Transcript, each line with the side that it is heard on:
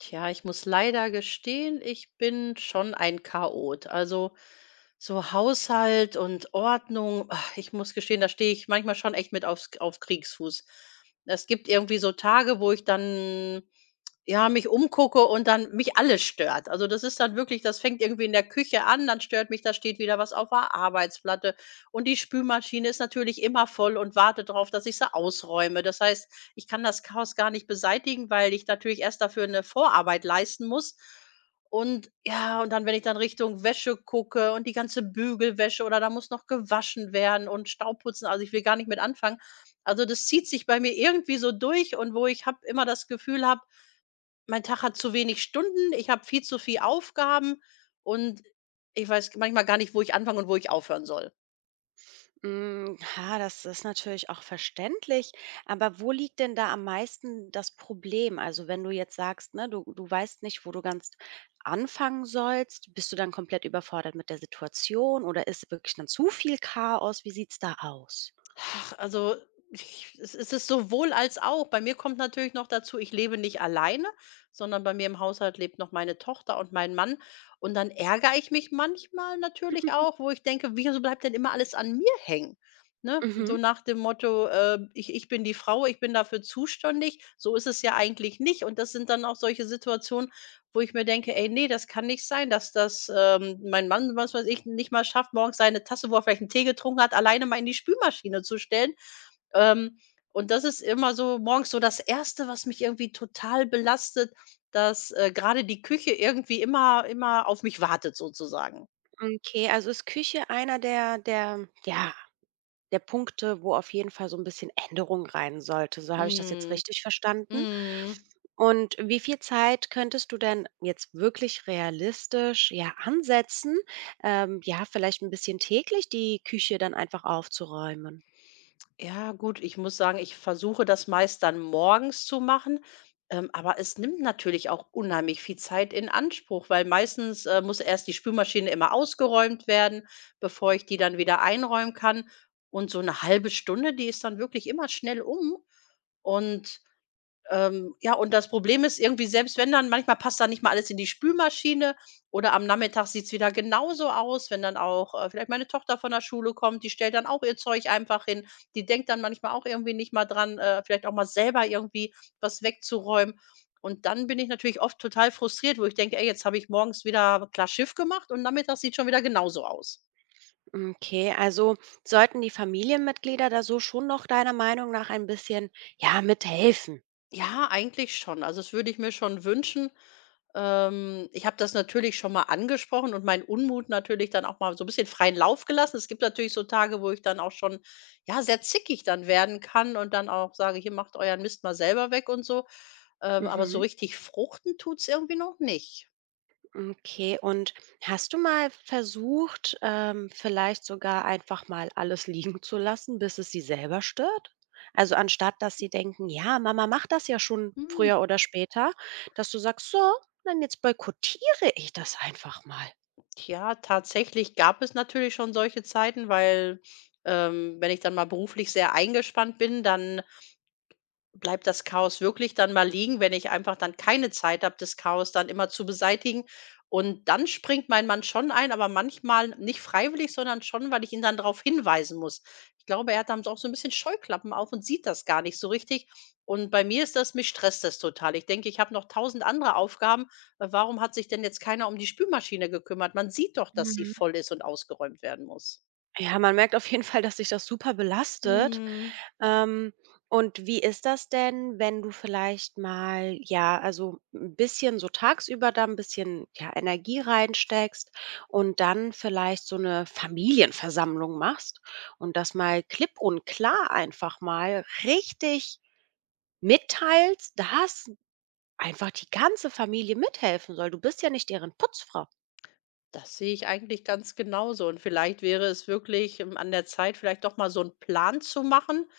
left: Tja, ich muss leider gestehen, ich bin schon ein Chaot. Also so Haushalt und Ordnung, ich muss gestehen, da stehe ich manchmal schon echt mit auf Kriegsfuß. Es gibt irgendwie so Tage, wo ich dann ja, mich umgucke und dann mich alles stört. Also, das ist dann wirklich, das fängt irgendwie in der Küche an, dann stört mich, da steht wieder was auf der Arbeitsplatte, und die Spülmaschine ist natürlich immer voll und wartet darauf, dass ich sie ausräume. Das heißt, ich kann das Chaos gar nicht beseitigen, weil ich natürlich erst dafür eine Vorarbeit leisten muss. Und ja, und dann, wenn ich dann Richtung Wäsche gucke und die ganze Bügelwäsche oder da muss noch gewaschen werden und Staubputzen, also, ich will gar nicht mit anfangen. Also, das zieht sich bei mir irgendwie so durch und wo ich habe immer das Gefühl habe, mein Tag hat zu wenig Stunden, ich habe viel zu viel Aufgaben und ich weiß manchmal gar nicht, wo ich anfangen und wo ich aufhören soll.
right: Hm, ha, das ist natürlich auch verständlich. Aber wo liegt denn da am meisten das Problem? Also, wenn du jetzt sagst, ne, du weißt nicht, wo du ganz anfangen sollst, bist du dann komplett überfordert mit der Situation oder ist wirklich dann zu viel Chaos? Wie sieht's da aus?
left: Ach, also, ich es es ist sowohl als auch. Bei mir kommt natürlich noch dazu, ich lebe nicht alleine, sondern bei mir im Haushalt lebt noch meine Tochter und mein Mann. Und dann ärgere ich mich manchmal natürlich auch, wo ich denke: „Wieso bleibt denn immer alles an mir hängen?“ Ne?
right: Mhm.
left: So nach dem Motto, ich bin die Frau, ich bin dafür zuständig. So ist es ja eigentlich nicht. Und das sind dann auch solche Situationen, wo ich mir denke: „Ey, nee, das kann nicht sein, dass das mein Mann, was weiß ich, nicht mal schafft, morgens seine Tasse, wo er vielleicht einen Tee getrunken hat, alleine mal in die Spülmaschine zu stellen.“ Ähm, und das ist immer so morgens so das Erste, was mich irgendwie total belastet, dass grade die Küche irgendwie immer auf mich wartet sozusagen.
right: Okay, also ist Küche einer der, ja, der Punkte, wo auf jeden Fall so ein bisschen Änderung rein sollte. So habe ich das jetzt
left: Mhm.
right: richtig verstanden?
left: Mhm.
right: Und wie viel Zeit könntest du denn jetzt wirklich realistisch, ja, ansetzen, ja, vielleicht ein bisschen täglich die Küche dann einfach aufzuräumen?
left: Ja, gut, ich muss sagen, ich versuche das meist dann morgens zu machen, aber es nimmt natürlich auch unheimlich viel Zeit in Anspruch, weil meistens muss erst die Spülmaschine immer ausgeräumt werden, bevor ich die dann wieder einräumen kann. Und so eine halbe Stunde, die ist dann wirklich immer schnell um, und ja, und das Problem ist irgendwie, selbst wenn, dann manchmal passt dann nicht mal alles in die Spülmaschine, oder am Nachmittag sieht's wieder genauso aus, wenn dann auch vielleicht meine Tochter von der Schule kommt, die stellt dann auch ihr Zeug einfach hin. Die denkt dann manchmal auch irgendwie nicht mal dran, vielleicht auch mal selber irgendwie was wegzuräumen. Und dann bin ich natürlich oft total frustriert, wo ich denke: „Ey, jetzt habe ich morgens wieder klar Schiff gemacht und nachmittags sieht schon wieder genauso aus.“
right: Okay, also sollten die Familienmitglieder da so schon noch deiner Meinung nach ein bisschen, ja, mithelfen?
left: Ja, eigentlich schon. Also, das würde ich mir schon wünschen. Ich habe das natürlich schon mal angesprochen und meinen Unmut natürlich dann auch mal so ein bisschen freien Lauf gelassen. Es gibt natürlich so Tage, wo ich dann auch schon, ja, sehr zickig dann werden kann und dann auch sage: „Hier, macht euren Mist mal selber weg“ und so. Aber so
right: Mhm.
left: richtig fruchten tut's irgendwie noch nicht.
right: Okay, und hast du mal versucht, vielleicht sogar einfach mal alles liegen zu lassen, bis es sie selber stört? Also anstatt, dass sie denken, ja, Mama macht das ja schon
left: Hm,
right: früher oder später, dass du sagst, so, dann jetzt boykottiere ich das einfach mal.
left: ja, tatsächlich gab es natürlich schon solche Zeiten, weil wenn ich dann mal beruflich sehr eingespannt bin, dann bleibt das Chaos wirklich dann mal liegen, wenn ich einfach dann keine Zeit habe, das Chaos dann immer zu beseitigen. Und dann springt mein Mann schon ein, aber manchmal nicht freiwillig, sondern schon, weil ich ihn dann darauf hinweisen muss. Ich glaube, er hat dann auch so ein bisschen Scheuklappen auf und sieht das gar nicht so richtig. Und bei mir ist das, mich stresst das total. Ich denke, ich habe noch tausend andere Aufgaben. Warum hat sich denn jetzt keiner um die Spülmaschine gekümmert? Man sieht doch, dass sie
right: Mhm.
left: voll ist und ausgeräumt werden muss.
right: Ja, man merkt auf jeden Fall, dass sich das super belastet.
left: Mhm.
right: Ähm, und wie ist das denn, wenn du vielleicht mal, ja, also ein bisschen so tagsüber da ein bisschen, ja, Energie reinsteckst und dann vielleicht so eine Familienversammlung machst und das mal klipp und klar einfach mal richtig mitteilst, dass einfach die ganze Familie mithelfen soll. Du bist ja nicht deren Putzfrau.
left: Das sehe ich eigentlich ganz genauso, und vielleicht wäre es wirklich an der Zeit, vielleicht doch mal so einen Plan zu machen.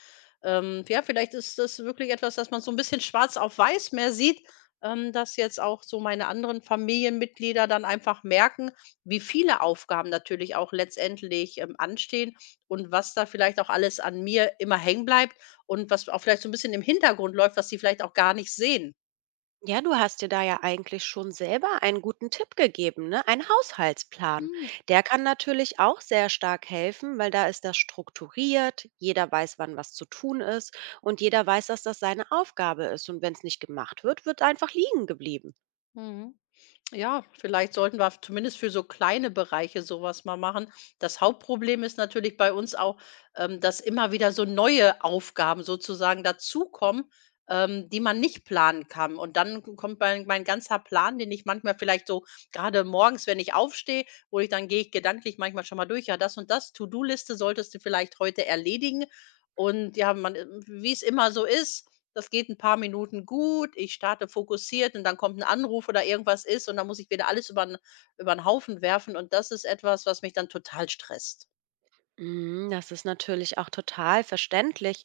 left: Ja, vielleicht ist das wirklich etwas, dass man so ein bisschen schwarz auf weiß mehr sieht, dass jetzt auch so meine anderen Familienmitglieder dann einfach merken, wie viele Aufgaben natürlich auch letztendlich anstehen und was da vielleicht auch alles an mir immer hängen bleibt und was auch vielleicht so ein bisschen im Hintergrund läuft, was sie vielleicht auch gar nicht sehen.
right: Ja, du hast dir da ja eigentlich schon selber einen guten Tipp gegeben, ne? Ein Haushaltsplan.
left: Mhm.
right: Der kann natürlich auch sehr stark helfen, weil da ist das strukturiert, jeder weiß, wann was zu tun ist und jeder weiß, dass das seine Aufgabe ist. Und wenn es nicht gemacht wird, wird einfach liegen geblieben.
left: Mhm. Ja, vielleicht sollten wir zumindest für so kleine Bereiche sowas mal machen. Das Hauptproblem ist natürlich bei uns auch, dass immer wieder so neue Aufgaben sozusagen dazukommen, die man nicht planen kann. Und dann k kommt mein ganzer Plan, den ich manchmal vielleicht so gerade morgens, wenn ich aufstehe, wo ich dann gehe ich gedanklich manchmal schon mal durch: „Ja, das und das, To-do-Liste solltest du vielleicht heute erledigen.“ Und ja, wie's immer so ist, das geht ein paar Minuten gut. Ich starte fokussiert und dann kommt ein Anruf oder irgendwas ist und dann muss ich wieder alles über 'n Haufen werfen und das ist etwas, was mich dann total stresst.
right: Mm, das ist natürlich auch total verständlich.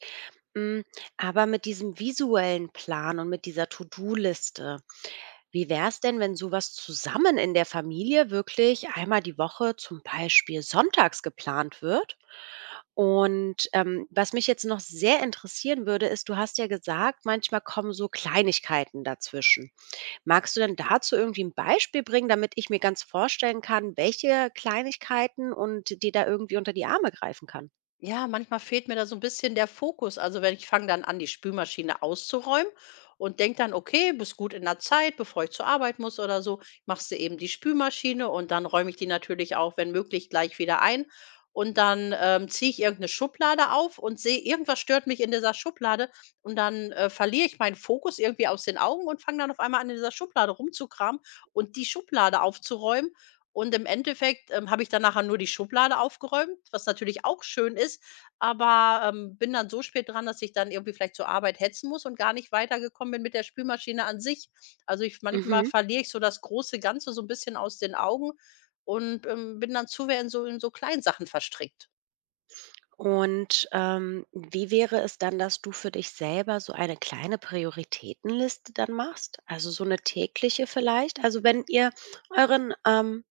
right: Mm, aber mit diesem visuellen Plan und mit dieser To-Do-Liste, wie wäre es denn, wenn sowas zusammen in der Familie wirklich einmal die Woche, zum Beispiel sonntags, geplant wird? Und was mich jetzt noch sehr interessieren würde, ist, du hast ja gesagt, manchmal kommen so Kleinigkeiten dazwischen. Magst du denn dazu irgendwie ein Beispiel bringen, damit ich mir ganz vorstellen kann, welche Kleinigkeiten und die da irgendwie unter die Arme greifen kann?
left: Ja, manchmal fehlt mir da so ein bisschen der Fokus. Also, wenn ich fange dann an, die Spülmaschine auszuräumen und denke dann: „Okay, bist gut in der Zeit, bevor ich zur Arbeit muss oder so, machst du eben die Spülmaschine“, und dann räume ich die natürlich auch, wenn möglich, gleich wieder ein. Und dann ziehe ich irgendeine Schublade auf und sehe, irgendwas stört mich in dieser Schublade und dann verliere ich meinen Fokus irgendwie aus den Augen und fange dann auf einmal an, in dieser Schublade rumzukramen und die Schublade aufzuräumen, und im Endeffekt habe ich dann nachher nur die Schublade aufgeräumt, was natürlich auch schön ist, aber bin dann so spät dran, dass ich dann irgendwie vielleicht zur Arbeit hetzen muss und gar nicht weitergekommen bin mit der Spülmaschine an sich. Also, ich manchmal
right: Mhm.
left: verliere ich so das große Ganze so ein bisschen aus den Augen und bin dann zu sehr in so Kleinsachen verstrickt.
right: Und, wie wäre es dann, dass du für dich selber so eine kleine Prioritätenliste dann machst? Also so eine tägliche vielleicht? Also, wenn ihr euren,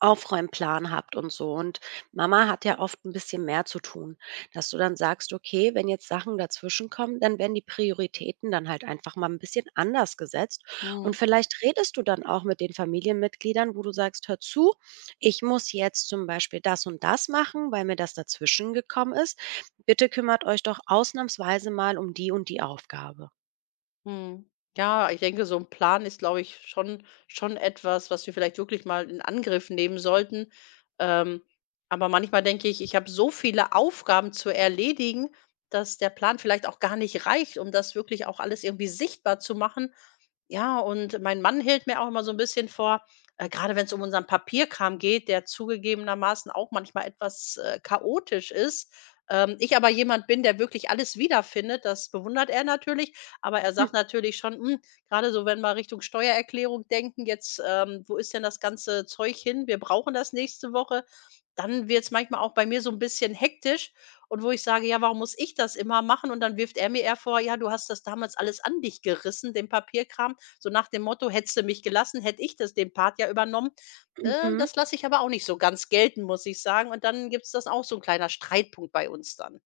right: Aufräumplan habt und so. Und Mama hat ja oft ein bisschen mehr zu tun, dass du dann sagst: „Okay, wenn jetzt Sachen dazwischenkommen, dann werden die Prioritäten dann halt einfach mal ein bisschen anders gesetzt.“ Und
left: Mhm.
right: vielleicht redest du dann auch mit den Familienmitgliedern, wo du sagst: „Hör zu, ich muss jetzt zum Beispiel das und das machen, weil mir das dazwischen gekommen ist. Bitte kümmert euch doch ausnahmsweise mal um die und die Aufgabe.“
left: Mhm. Ja, ich denke, so ein Plan ist, glaube ich, schon etwas, was wir vielleicht wirklich mal in Angriff nehmen sollten. Ähm, aber manchmal denke ich, ich habe so viele Aufgaben zu erledigen, dass der Plan vielleicht auch gar nicht reicht, um das wirklich auch alles irgendwie sichtbar zu machen, ja, und mein Mann hält mir auch immer so ein bisschen vor, gerade wenn es um unseren Papierkram geht, der zugegebenermaßen auch manchmal etwas chaotisch ist. Ich aber jemand bin, der wirklich alles wiederfindet, das bewundert er natürlich, aber er sagt natürlich schon: „Hm, grade so, wenn wir Richtung Steuererklärung denken, jetzt, wo ist denn das ganze Zeug hin? Wir brauchen das nächste Woche.“ Dann wird es manchmal auch bei mir so ein bisschen hektisch und wo ich sage: „Ja, warum muss ich das immer machen?“ Und dann wirft er mir eher vor: „Ja, du hast das damals alles an dich gerissen, den Papierkram. So nach dem Motto: „Hättest du mich gelassen, hätte ich das den Part ja übernommen.“
right: Mhm.
left: Das lasse ich aber auch nicht so ganz gelten, muss ich sagen. Und dann gibt's das auch so ein kleiner Streitpunkt bei uns dann.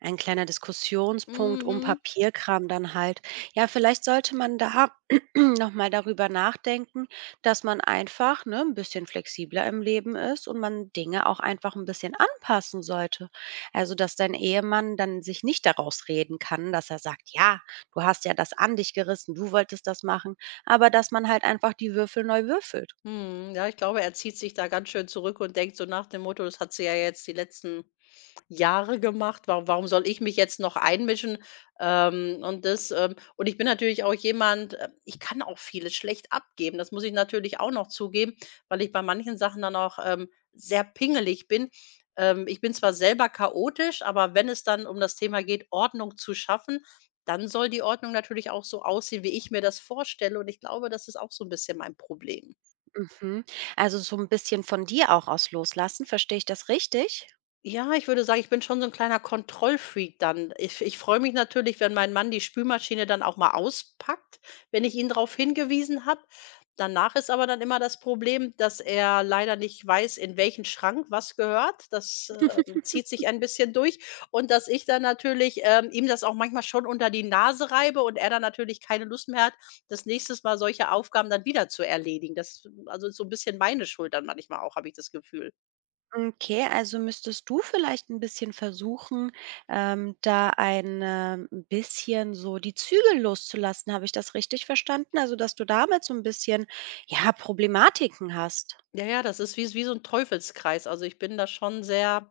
right: Ein kleiner Diskussionspunkt um
left: Mhm.
right: Papierkram dann halt. Ja, vielleicht sollte man da noch mal darüber nachdenken, dass man einfach, ne, 'n bisschen flexibler im Leben ist und man Dinge auch einfach ein bisschen anpassen sollte. Also, dass dein Ehemann dann sich nicht daraus reden kann, dass er sagt: „Ja, du hast ja das an dich gerissen, du wolltest das machen“, aber dass man halt einfach die Würfel neu würfelt.
left: Mhm. Ja, ich glaube, er zieht sich da ganz schön zurück und denkt so nach dem Motto: „Das hat sie ja jetzt die letzten Jahre gemacht. Warum soll ich mich jetzt noch einmischen? Und das, und ich bin natürlich auch jemand, ich kann auch vieles schlecht abgeben. Das muss ich natürlich auch noch zugeben, weil ich bei manchen Sachen dann auch sehr pingelig bin. Ich bin zwar selber chaotisch, aber wenn es dann um das Thema geht, Ordnung zu schaffen, dann soll die Ordnung natürlich auch so aussehen, wie ich mir das vorstelle. Und ich glaube, das ist auch so ein bisschen mein Problem.
right: Mhm. Also, so ein bisschen von dir auch aus loslassen. Verstehe ich das richtig?
left: Ja, ich würde sagen, ich bin schon so ein kleiner Kontrollfreak dann. Ich freue mich natürlich, wenn mein Mann die Spülmaschine dann auch mal auspackt, wenn ich ihn darauf hingewiesen habe. Danach ist aber dann immer das Problem, dass er leider nicht weiß, in welchen Schrank was gehört. Das zieht sich ein bisschen durch, und dass ich dann natürlich ihm das auch manchmal schon unter die Nase reibe und er dann natürlich keine Lust mehr hat, das nächste Mal solche Aufgaben dann wieder zu erledigen. Das ist also so ein bisschen meine Schuld dann manchmal auch, habe ich das Gefühl.
right: Okay, also müsstest du vielleicht ein bisschen versuchen, da ein, bisschen so die Zügel loszulassen. Habe ich das richtig verstanden? Also, dass du damit so ein bisschen, ja, Problematiken hast?
left: Ja, ja, das ist wie so ein Teufelskreis. Also, ich bin da schon sehr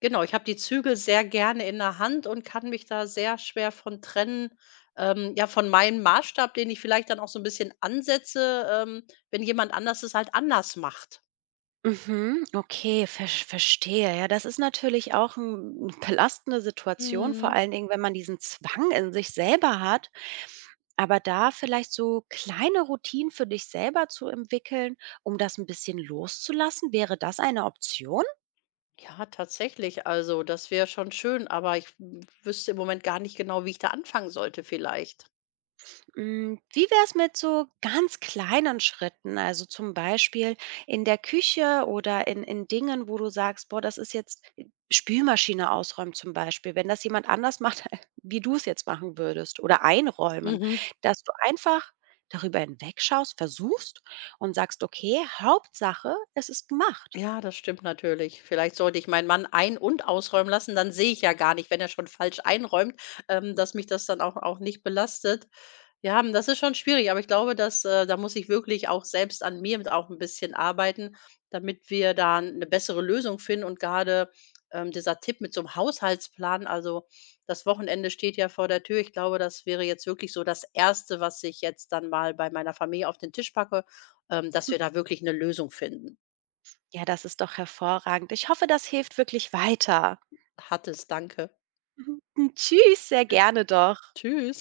left: genau, ich habe die Zügel sehr gerne in der Hand und kann mich da sehr schwer von trennen, ja, von meinem Maßstab, den ich vielleicht dann auch so ein bisschen ansetze, wenn jemand anders es halt anders macht.
right: Mhm, okay, versch verstehe. Ja, das ist natürlich auch 'n 'n belastende Situation, vor
left: Mhm.
right: allen Dingen, wenn man diesen Zwang in sich selber hat. Aber da vielleicht so kleine Routinen für dich selber zu entwickeln, um das ein bisschen loszulassen, wäre das eine Option?
left: Ja, tatsächlich. Also, das wäre schon schön, aber ich w wüsste im Moment gar nicht genau, wie ich da anfangen sollte vielleicht.
right: Hm, wie wäre es mit so ganz kleinen Schritten? Also, zum Beispiel in der Küche oder in Dingen, wo du sagst: „Boah, das ist jetzt“ Spülmaschine ausräumen zum Beispiel, wenn das jemand anders macht, wie du es jetzt machen würdest oder einräumen,
left: Mhm.
right: dass du einfach darüber hinwegschaust, versuchst und sagst: „Okay, Hauptsache, es ist gemacht.“
left: Ja, das stimmt natürlich. Vielleicht sollte ich meinen Mann ein und ausräumen lassen, dann sehe ich ja gar nicht, wenn er schon falsch einräumt, dass mich das dann auch nicht belastet. Ja, hm, das ist schon schwierig, aber ich glaube, dass da muss ich wirklich auch selbst an mir mit auch ein bisschen arbeiten, damit wir da eine bessere Lösung finden, und gerade dieser Tipp mit so einem Haushaltsplan, also, das Wochenende steht ja vor der Tür. Ich glaube, das wäre jetzt wirklich so das Erste, was ich jetzt dann mal bei meiner Familie auf den Tisch packe, dass wir da wirklich eine Lösung finden.
right: Ja, das ist doch hervorragend. Ich hoffe, das hilft wirklich weiter.
left: Hat es, danke.
right: Tschüss, sehr gerne doch.
left: Tschüss.